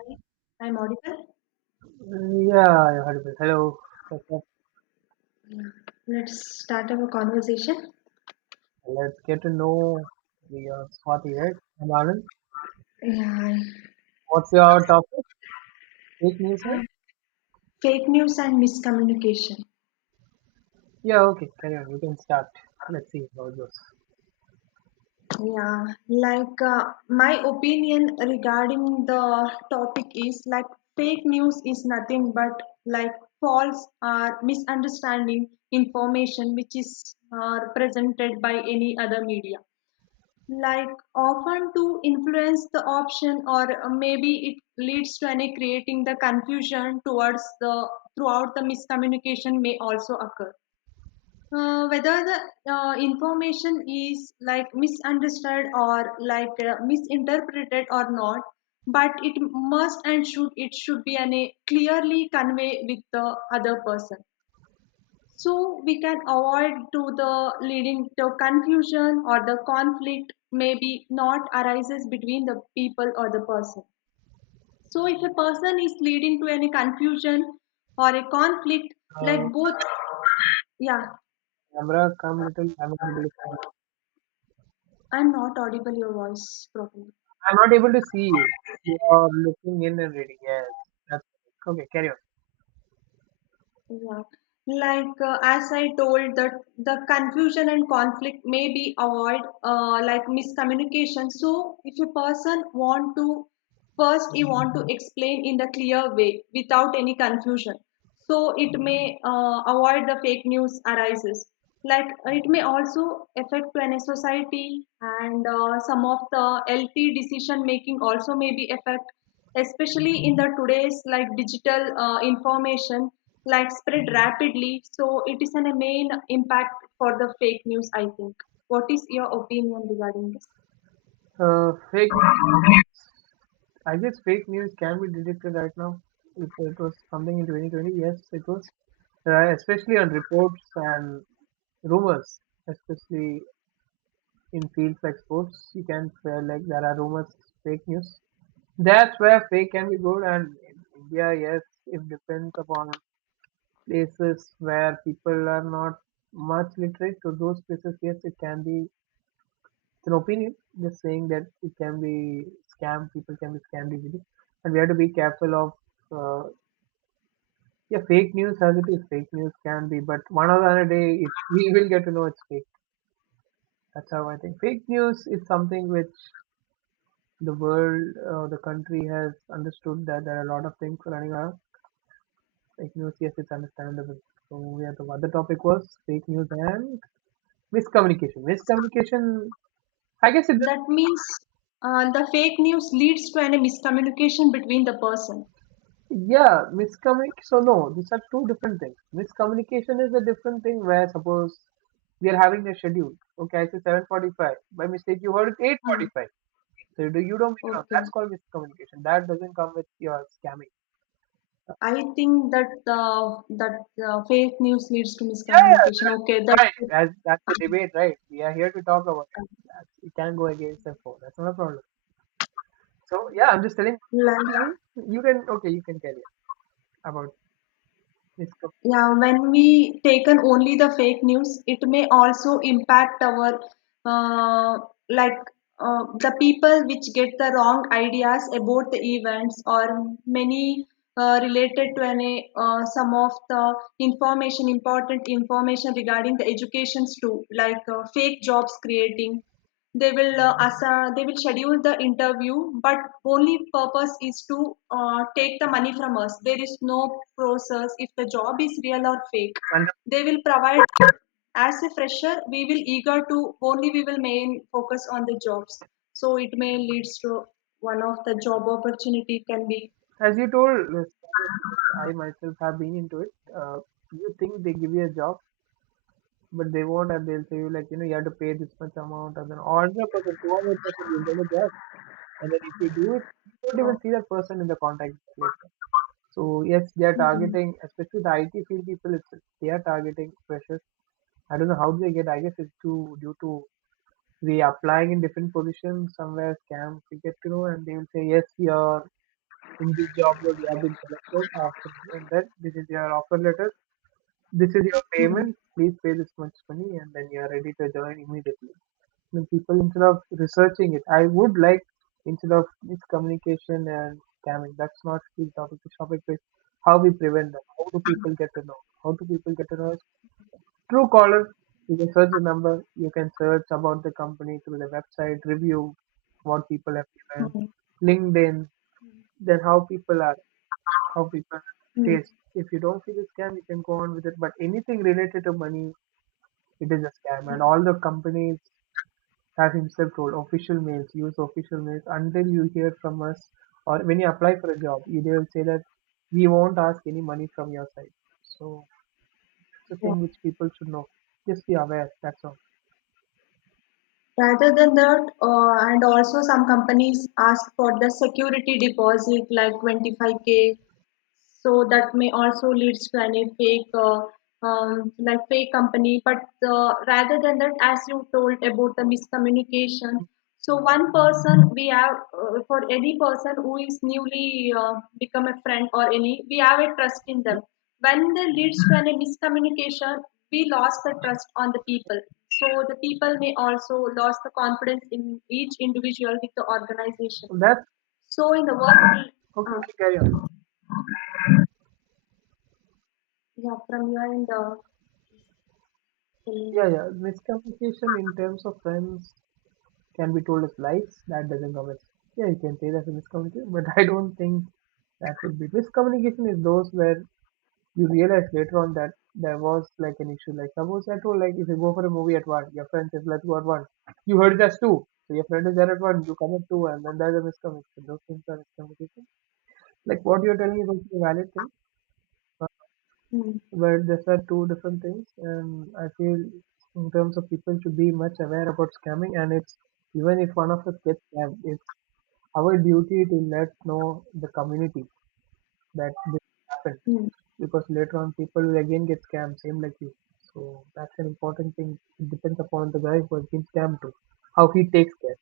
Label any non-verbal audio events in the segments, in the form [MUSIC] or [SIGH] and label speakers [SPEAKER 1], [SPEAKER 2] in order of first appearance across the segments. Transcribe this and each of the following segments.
[SPEAKER 1] Hi, I'm audible.
[SPEAKER 2] Yeah, I heard of it. Hello. What's up?
[SPEAKER 1] Yeah, let's start our conversation.
[SPEAKER 2] Let's get to know your Swati, right? I'm Anand.
[SPEAKER 1] Yeah, I-
[SPEAKER 2] What's your topic? Fake news,
[SPEAKER 1] Uh,
[SPEAKER 2] right?
[SPEAKER 1] Fake news and miscommunication.
[SPEAKER 2] Yeah, okay. Carry on. You can start. Let's see how it goes.
[SPEAKER 1] yeah, Like, uh, my opinion regarding the topic is fake news is nothing but like false or misunderstanding information which is presented by any other media, like often to influence the option, or maybe it leads to any creating the confusion towards the throughout. The miscommunication may also occur, whether the information is like misunderstood or misinterpreted or not, but it must and should, it should be any clearly convey with the other person, so we can avoid to the leading to confusion, or the conflict maybe not arises between the people or the person. So if a person is leading to any confusion or a conflict, like
[SPEAKER 2] Uh,
[SPEAKER 1] both, yeah,
[SPEAKER 2] Camera, come little.
[SPEAKER 1] I'm not audible your voice properly.
[SPEAKER 2] I'm not able to see you. You are looking in and reading. Yes. That's right. Okay. Carry on.
[SPEAKER 1] Yeah, as I told, that the confusion and conflict may be avoid, like miscommunication. So if a person want to, first he want to explain in the clear way without any confusion, so it may avoid the fake news arises, like it may also affect to any society, and some of the healthy decision making also may be affect, especially in the today's like digital information, like spread rapidly, so it is an, a main impact for the fake news, I think. What is your opinion regarding this?
[SPEAKER 2] Fake. I guess fake news can be detected right now. If it was something in 2020, yes, it was. Especially on reports and rumors, especially in fields like sports, you can say like there are rumors, fake news. That's where fake can be good, and in India, yes, it depends upon places where people are not much literate. To those places, yes, it can be. It's an opinion, just saying that it can be scam. People can be scammed easily, and we have to be careful of. Uh, yeah, fake news as it is, fake news can be, but one or the other day, we will get to know it's fake. That's how I think. Fake news is something which the country has understood that there are a lot of things running around. Fake news, yes, it's understandable. So yeah, the other topic was fake news and miscommunication. I guess it,
[SPEAKER 1] That means the fake news leads to any miscommunication between the person.
[SPEAKER 2] yeah, miscommunication. So no, these are two different things. Miscommunication is a different thing where suppose we are having a schedule. Okay, I say 7:45. By mistake, you heard it
[SPEAKER 1] Hmm,
[SPEAKER 2] 8:45. So you don't make it up. That's
[SPEAKER 1] okay.
[SPEAKER 2] called miscommunication. That doesn't come with your scamming.
[SPEAKER 1] I think that fake news leads to miscommunication. Okay,
[SPEAKER 2] Fine, as that's the debate, right? We are here to talk about it. That's, we can go against and for. That's not a problem. So yeah, I'm just telling
[SPEAKER 1] like,
[SPEAKER 2] you. You can Okay, you can carry on about this.
[SPEAKER 1] yeah, when we taken only the fake news, it may also impact our uh, like the people which get the wrong ideas about the events, or many related to any, some of the information, important information regarding the educations too, like fake jobs creating. They will they will schedule the interview, but only purpose is to take the money from us. There is no process if the job is real or fake.
[SPEAKER 2] And
[SPEAKER 1] They will provide as a fresher. We will eager to, only we will main focus on the jobs. So it may leads to one of the job opportunity can be
[SPEAKER 2] as you told, I myself have been into it. You think they give you a job, but they won't, and they'll say you like you know you have to pay this much amount, and then all the person, 200%, will get a job, and then if you do it, you
[SPEAKER 1] you
[SPEAKER 2] don't
[SPEAKER 1] know.
[SPEAKER 2] even see that person in the contact later. So yes, they are
[SPEAKER 1] Hmm.
[SPEAKER 2] targeting, especially the IT field people. They are targeting freshers. I don't know how they get. I guess it's to due to we applying in different positions somewhere scam we get to know, and they will say yes you are in this job role, you have been selected, after and then this is your offer letter, this is your
[SPEAKER 1] Hmm.
[SPEAKER 2] payment, please pay this much money and then you are ready to join immediately. I mean, people instead of researching it I would like, instead of miscommunication and scamming, that's not the topic. The topic is how we prevent them. How do people get to know Truecaller is a search number. You can search about the company through the website, review, what people have given,
[SPEAKER 1] Hmm.
[SPEAKER 2] LinkedIn, then how people are, how people
[SPEAKER 1] Hmm.
[SPEAKER 2] face. If you don't see the scam, you can go on with it. But anything related to money, it is a scam. And
[SPEAKER 1] Hmm.
[SPEAKER 2] all the companies have himself told official mails, use official mails until you hear from us, or when you apply for a job, they will say that we won't ask any money from your side. So it's a
[SPEAKER 1] Yeah.
[SPEAKER 2] thing which people should know. Just be aware. That's all.
[SPEAKER 1] Rather than that, and also some companies ask for the security deposit like 25K, so that may also leads to any fake, like fake company. But rather than that, as you told about the miscommunication, so one person we have, for any person who is newly become a friend or any we have a trust in them, when they leads to any miscommunication, we lost the trust on the people, so the people may also lost the confidence in each individual with the organization,
[SPEAKER 2] That's
[SPEAKER 1] so in the
[SPEAKER 2] Okay.
[SPEAKER 1] work.
[SPEAKER 2] Okay,
[SPEAKER 1] uh,
[SPEAKER 2] carry on.
[SPEAKER 1] yeah, from your end. Mm,
[SPEAKER 2] Yeah, yeah. Miscommunication in terms of friends can be told as lies. That doesn't come as, yeah, you can say that's a miscommunication, but [LAUGHS] I don't think that would be miscommunication is those where you realize later on that there was like an issue. Like suppose I told, like if you go for a movie at one, your friend says let's go at one. You heard it as two. So your friend is there at one, you come at two and then there's a miscommunication. Those things are miscommunication. Like what you're telling is also a valid thing.
[SPEAKER 1] mm,
[SPEAKER 2] But these are two different things, and I feel in terms of people should be much aware about scamming. And it's, even if one of us gets scammed, it's our duty to let know the community that this happened,
[SPEAKER 1] mm.
[SPEAKER 2] because later on people will again get scammed, same like you. So that's an important thing. It depends upon the guy who has been scammed to, how he takes care.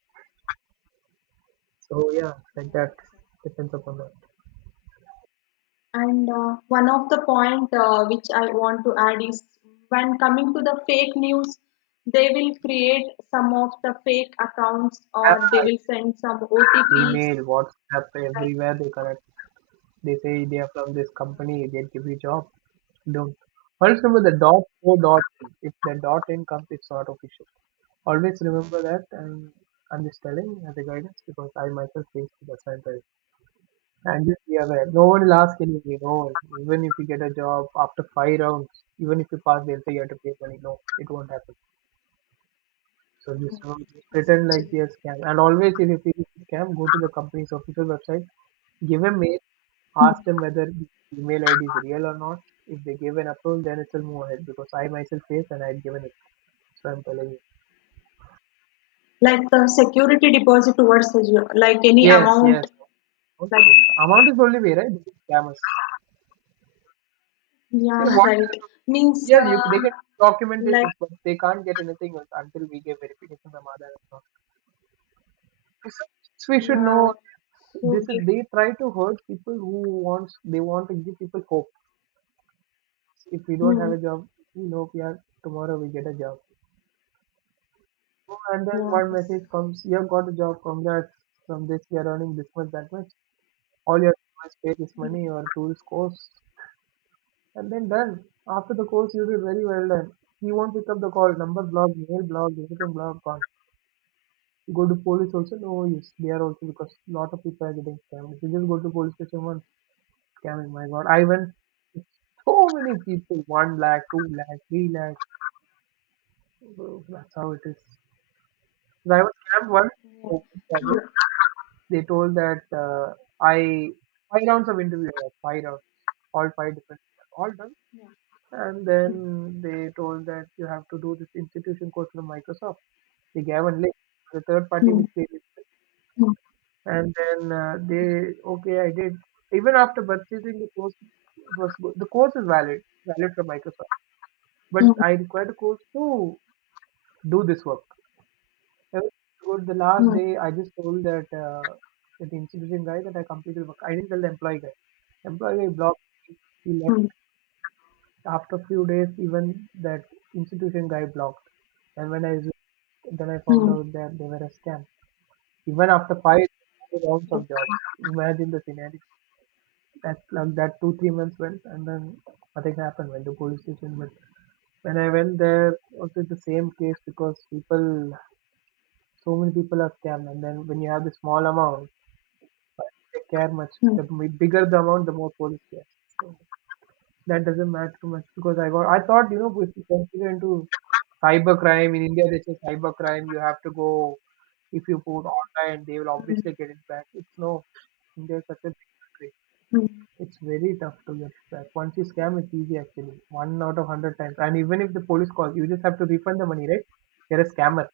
[SPEAKER 2] So yeah, like that depends upon that.
[SPEAKER 1] And one of the point which I want to add is, when coming to the fake news, they will create some of the fake accounts,
[SPEAKER 2] Yeah,
[SPEAKER 1] or they will send some OTPs.
[SPEAKER 2] Gmail, WhatsApp,
[SPEAKER 1] Like,
[SPEAKER 2] everywhere they connect. They say they are from this company, they'll give you job. Don't. Always remember the dot o dot in. If the dot in comes, it's not official. Always remember that, and I'm just telling as a guidance because I myself face the same thing. And just be aware. No one will ask anything. No one. Even if you get a job after five rounds, even if you pass, they'll say you have to pay money. No, it won't happen. So
[SPEAKER 1] mm,
[SPEAKER 2] just remember, just
[SPEAKER 1] yes,
[SPEAKER 2] pretend like
[SPEAKER 1] absolutely.
[SPEAKER 2] they are scam. And always, if you feel it's a scam, go to the company's official website, give a mail,
[SPEAKER 1] Mm.
[SPEAKER 2] ask them whether the email ID is real or not. If they give an approval, then it'll move ahead, because I myself faced and I had given it. So I'm telling you.
[SPEAKER 1] Like the security deposit towards the geo-, like any
[SPEAKER 2] Yes,
[SPEAKER 1] amount,
[SPEAKER 2] yes. Of
[SPEAKER 1] like,
[SPEAKER 2] course. Amount is the only way, right? Scammers.
[SPEAKER 1] yeah,
[SPEAKER 2] Hey,
[SPEAKER 1] [LAUGHS]
[SPEAKER 2] what?
[SPEAKER 1] right. Means,
[SPEAKER 2] Yes, you they can
[SPEAKER 1] like
[SPEAKER 2] documentations, but they can't get anything else until we give verification from other account. So so we should
[SPEAKER 1] yeah,
[SPEAKER 2] know
[SPEAKER 1] so
[SPEAKER 2] this
[SPEAKER 1] big.
[SPEAKER 2] is they try to hurt people who wants, they want to give people hope. If we don't have
[SPEAKER 1] Mm,
[SPEAKER 2] a job, we know we are tomorrow we get a job. And then
[SPEAKER 1] yeah,
[SPEAKER 2] one
[SPEAKER 1] yes.
[SPEAKER 2] message comes, you've got a job, congrats. From this, you're earning this much, that much. All you have to do is pay this money
[SPEAKER 1] Mm,
[SPEAKER 2] or do this course. And then done. After the course, you'll be very well done. He won't pick up the call, number blocked, mail blocked, everything blocked, gone. You go to police also, no use. They are also because lot of people are getting scammed. If you just go to police station once, scamming, my god. I went, so many people, 1 lakh, 2 lakh, 3 lakh. Bro, that's how it is. So I was scammed
[SPEAKER 1] yeah.
[SPEAKER 2] once. They told that I five rounds of interview, five rounds, all five different, all done.
[SPEAKER 1] Mm,
[SPEAKER 2] And then they told that you have to do this institution course from Microsoft. They gave a link, the third party
[SPEAKER 1] mm,
[SPEAKER 2] which they listed.
[SPEAKER 1] mm,
[SPEAKER 2] And then okay, I did. Even after purchasing the course, it was good. The course is valid, valid from Microsoft. But I
[SPEAKER 1] mm,
[SPEAKER 2] required a course to do this work. Everything was good. The last
[SPEAKER 1] mm,
[SPEAKER 2] day, I just told that the institution guy that I completed work. I didn't tell the employee guy. Employee guy blocked me. He left
[SPEAKER 1] mm,
[SPEAKER 2] after a few days. Even that institution guy blocked. And when I resumed, then I found
[SPEAKER 1] mm,
[SPEAKER 2] out that they were a scam. Even after five rounds
[SPEAKER 1] mm,
[SPEAKER 2] of job, imagine the scenario. That like that 2, 3 months went, and then nothing happened. When the police station, but when I went there, also the same case because people, so many people are scammed. And then when you have the small amount. They care much. The bigger the amount, the more police care. So that doesn't matter too much because I got. I thought, you know, if you consider into cyber crime in India, they say cyber crime. You have to go, if you put online, they will
[SPEAKER 1] mm.
[SPEAKER 2] obviously get it back. It's no. India is such a big country.
[SPEAKER 1] Mm.
[SPEAKER 2] It's very tough to get it back. Once you scam, it's easy actually. One out of hundred times. And even if the police calls, you just have to refund the money, right? You're a scammer.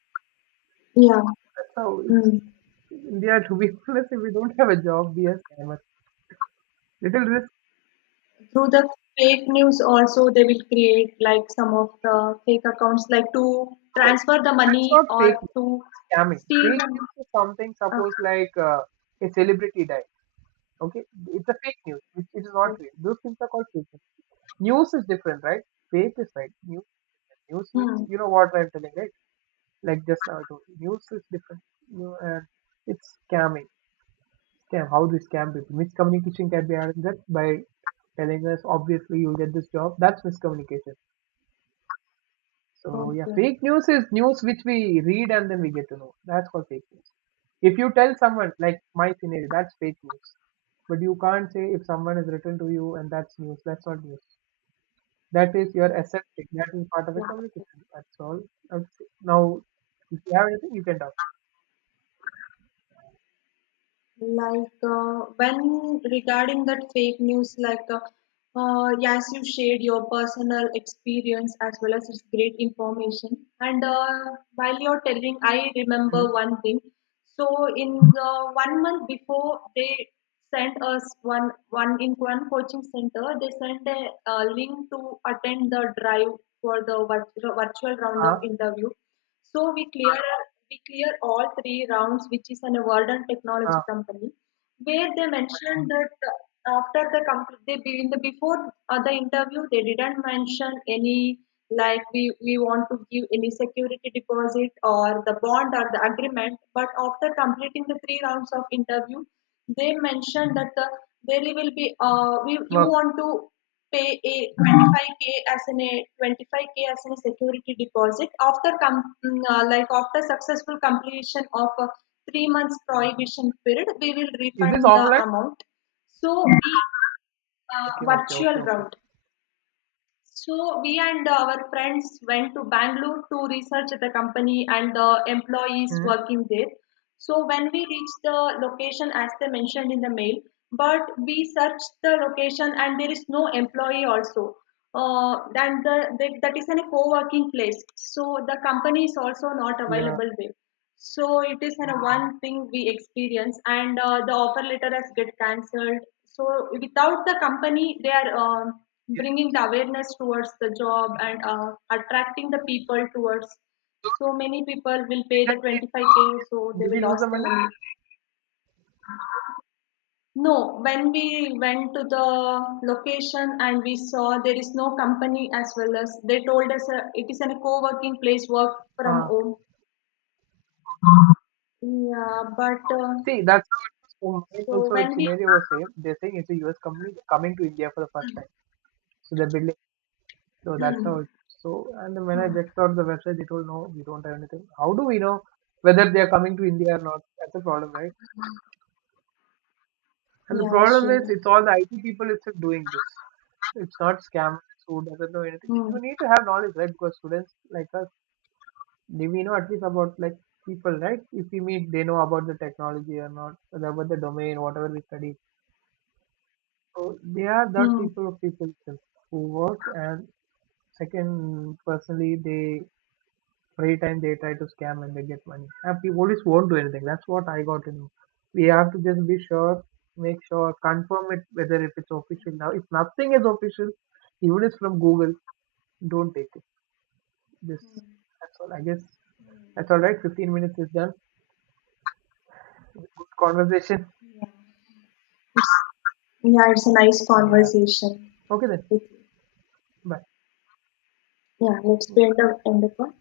[SPEAKER 1] Yeah.
[SPEAKER 2] That's how it's
[SPEAKER 1] Mm.
[SPEAKER 2] India. To be [LAUGHS] honest, if we don't have a job, we are scammers. Little risk.
[SPEAKER 1] Through the fake news also, they will create like some of the fake accounts like to
[SPEAKER 2] No.
[SPEAKER 1] transfer the
[SPEAKER 2] It's
[SPEAKER 1] money,
[SPEAKER 2] not
[SPEAKER 1] or
[SPEAKER 2] fake news,
[SPEAKER 1] to
[SPEAKER 2] it's scamming.
[SPEAKER 1] steal
[SPEAKER 2] Fake news
[SPEAKER 1] the
[SPEAKER 2] is something,
[SPEAKER 1] uh,
[SPEAKER 2] suppose like a celebrity died. Okay, it's a fake news, which it is not
[SPEAKER 1] Okay.
[SPEAKER 2] real. Those things are called fake news. News is different, right? Fake is right. News means
[SPEAKER 1] Mm.
[SPEAKER 2] you know what I'm telling, right? Like just now I told you, news is different. You and it's scamming. Scam. How do we scam people? Miscommunication can be addressed by telling us obviously you'll get this job. That's miscommunication. So yeah,
[SPEAKER 1] Okay.
[SPEAKER 2] fake news is news which we read and then we get to know. That's called fake news. If you tell someone like my scenario, that's fake news. But you can't say if someone has written to you and that's news. That's not news. That is your accepting. That is part of a communication. That's all. I would Now, if you have anything, you can talk.
[SPEAKER 1] When regarding that fake news, yes, you shared your personal experience, as well as it's great information. And while you're telling, I remember
[SPEAKER 2] Mm-hmm.
[SPEAKER 1] one thing. So in the one month before, they sent us one coaching center. They sent a, uh, link to attend the drive for the virtual round of
[SPEAKER 2] Ah,
[SPEAKER 1] interview. So we clear all three rounds, which is an award and technology
[SPEAKER 2] ah,
[SPEAKER 1] company, where they mentioned that after the complete, they be-, in the before the interview, they didn't mention any, like, we want to give any security deposit, or the bond or the agreement. But after completing the three rounds of interview, they mentioned that there will be you
[SPEAKER 2] work.
[SPEAKER 1] want to pay a 25K as an a security deposit, after after successful completion of a 3 months prohibition period, we will
[SPEAKER 2] Is this
[SPEAKER 1] refund the
[SPEAKER 2] offline?
[SPEAKER 1] amount. So we,
[SPEAKER 2] Okay, okay, okay,
[SPEAKER 1] virtual
[SPEAKER 2] okay.
[SPEAKER 1] round. So we and our friends went to Bangalore to research the company and the employees
[SPEAKER 2] Mm-hmm.
[SPEAKER 1] working there. So when we reached the location, as they mentioned in the mail, but we searched the location and there is no employee also. And the, that that is in a co-working place, so the company is also not
[SPEAKER 2] Yeah.
[SPEAKER 1] available there. So it is a one thing we experience, and the offer letter has get cancelled. So without the company, they are, um, bringing the awareness towards the job, and attracting the people towards. So many people will pay the 25K, so they
[SPEAKER 2] Did we
[SPEAKER 1] will
[SPEAKER 2] lose
[SPEAKER 1] lose
[SPEAKER 2] the
[SPEAKER 1] the
[SPEAKER 2] money?
[SPEAKER 1] money. No, when we went to the location and we saw there is no company, as well as they told us it is a co-working place, work from
[SPEAKER 2] Ah.
[SPEAKER 1] home. Yeah, but
[SPEAKER 2] See, that's how it is.
[SPEAKER 1] so
[SPEAKER 2] Also, its
[SPEAKER 1] when we
[SPEAKER 2] scenario was same. They're saying it's a U. S. company coming to India for the first time. So they're building. So that's
[SPEAKER 1] Hmm.
[SPEAKER 2] how. It, so and then when I
[SPEAKER 1] Mm.
[SPEAKER 2] checked out the website, they told no, we don't have anything. How do we know whether they are coming to India or not? That's the problem, right? And the
[SPEAKER 1] Yeah,
[SPEAKER 2] problem is,
[SPEAKER 1] sure.
[SPEAKER 2] it's all the IT people itself doing this. It's not scammers who doesn't know anything.
[SPEAKER 1] Hmm.
[SPEAKER 2] You need to have knowledge, right? Because students like us, we know at least about like people, right? If we meet, they know about the technology or not, about the domain, whatever we study. So they are the
[SPEAKER 1] Hmm.
[SPEAKER 2] type of people who work and second personally they free time they try to scam and they get money. And police won't do anything. That's what I got to know. We have to just be sure, make sure, confirm it whether if it's official now. If nothing is official, even it's from Google, don't take it. This That's all. I guess that's all right. 15 minutes is done. Good conversation.
[SPEAKER 1] Yeah, it's a nice
[SPEAKER 2] Yeah.
[SPEAKER 1] conversation
[SPEAKER 2] Okay then.
[SPEAKER 1] with you.
[SPEAKER 2] Bye.
[SPEAKER 1] Yeah, let's end up on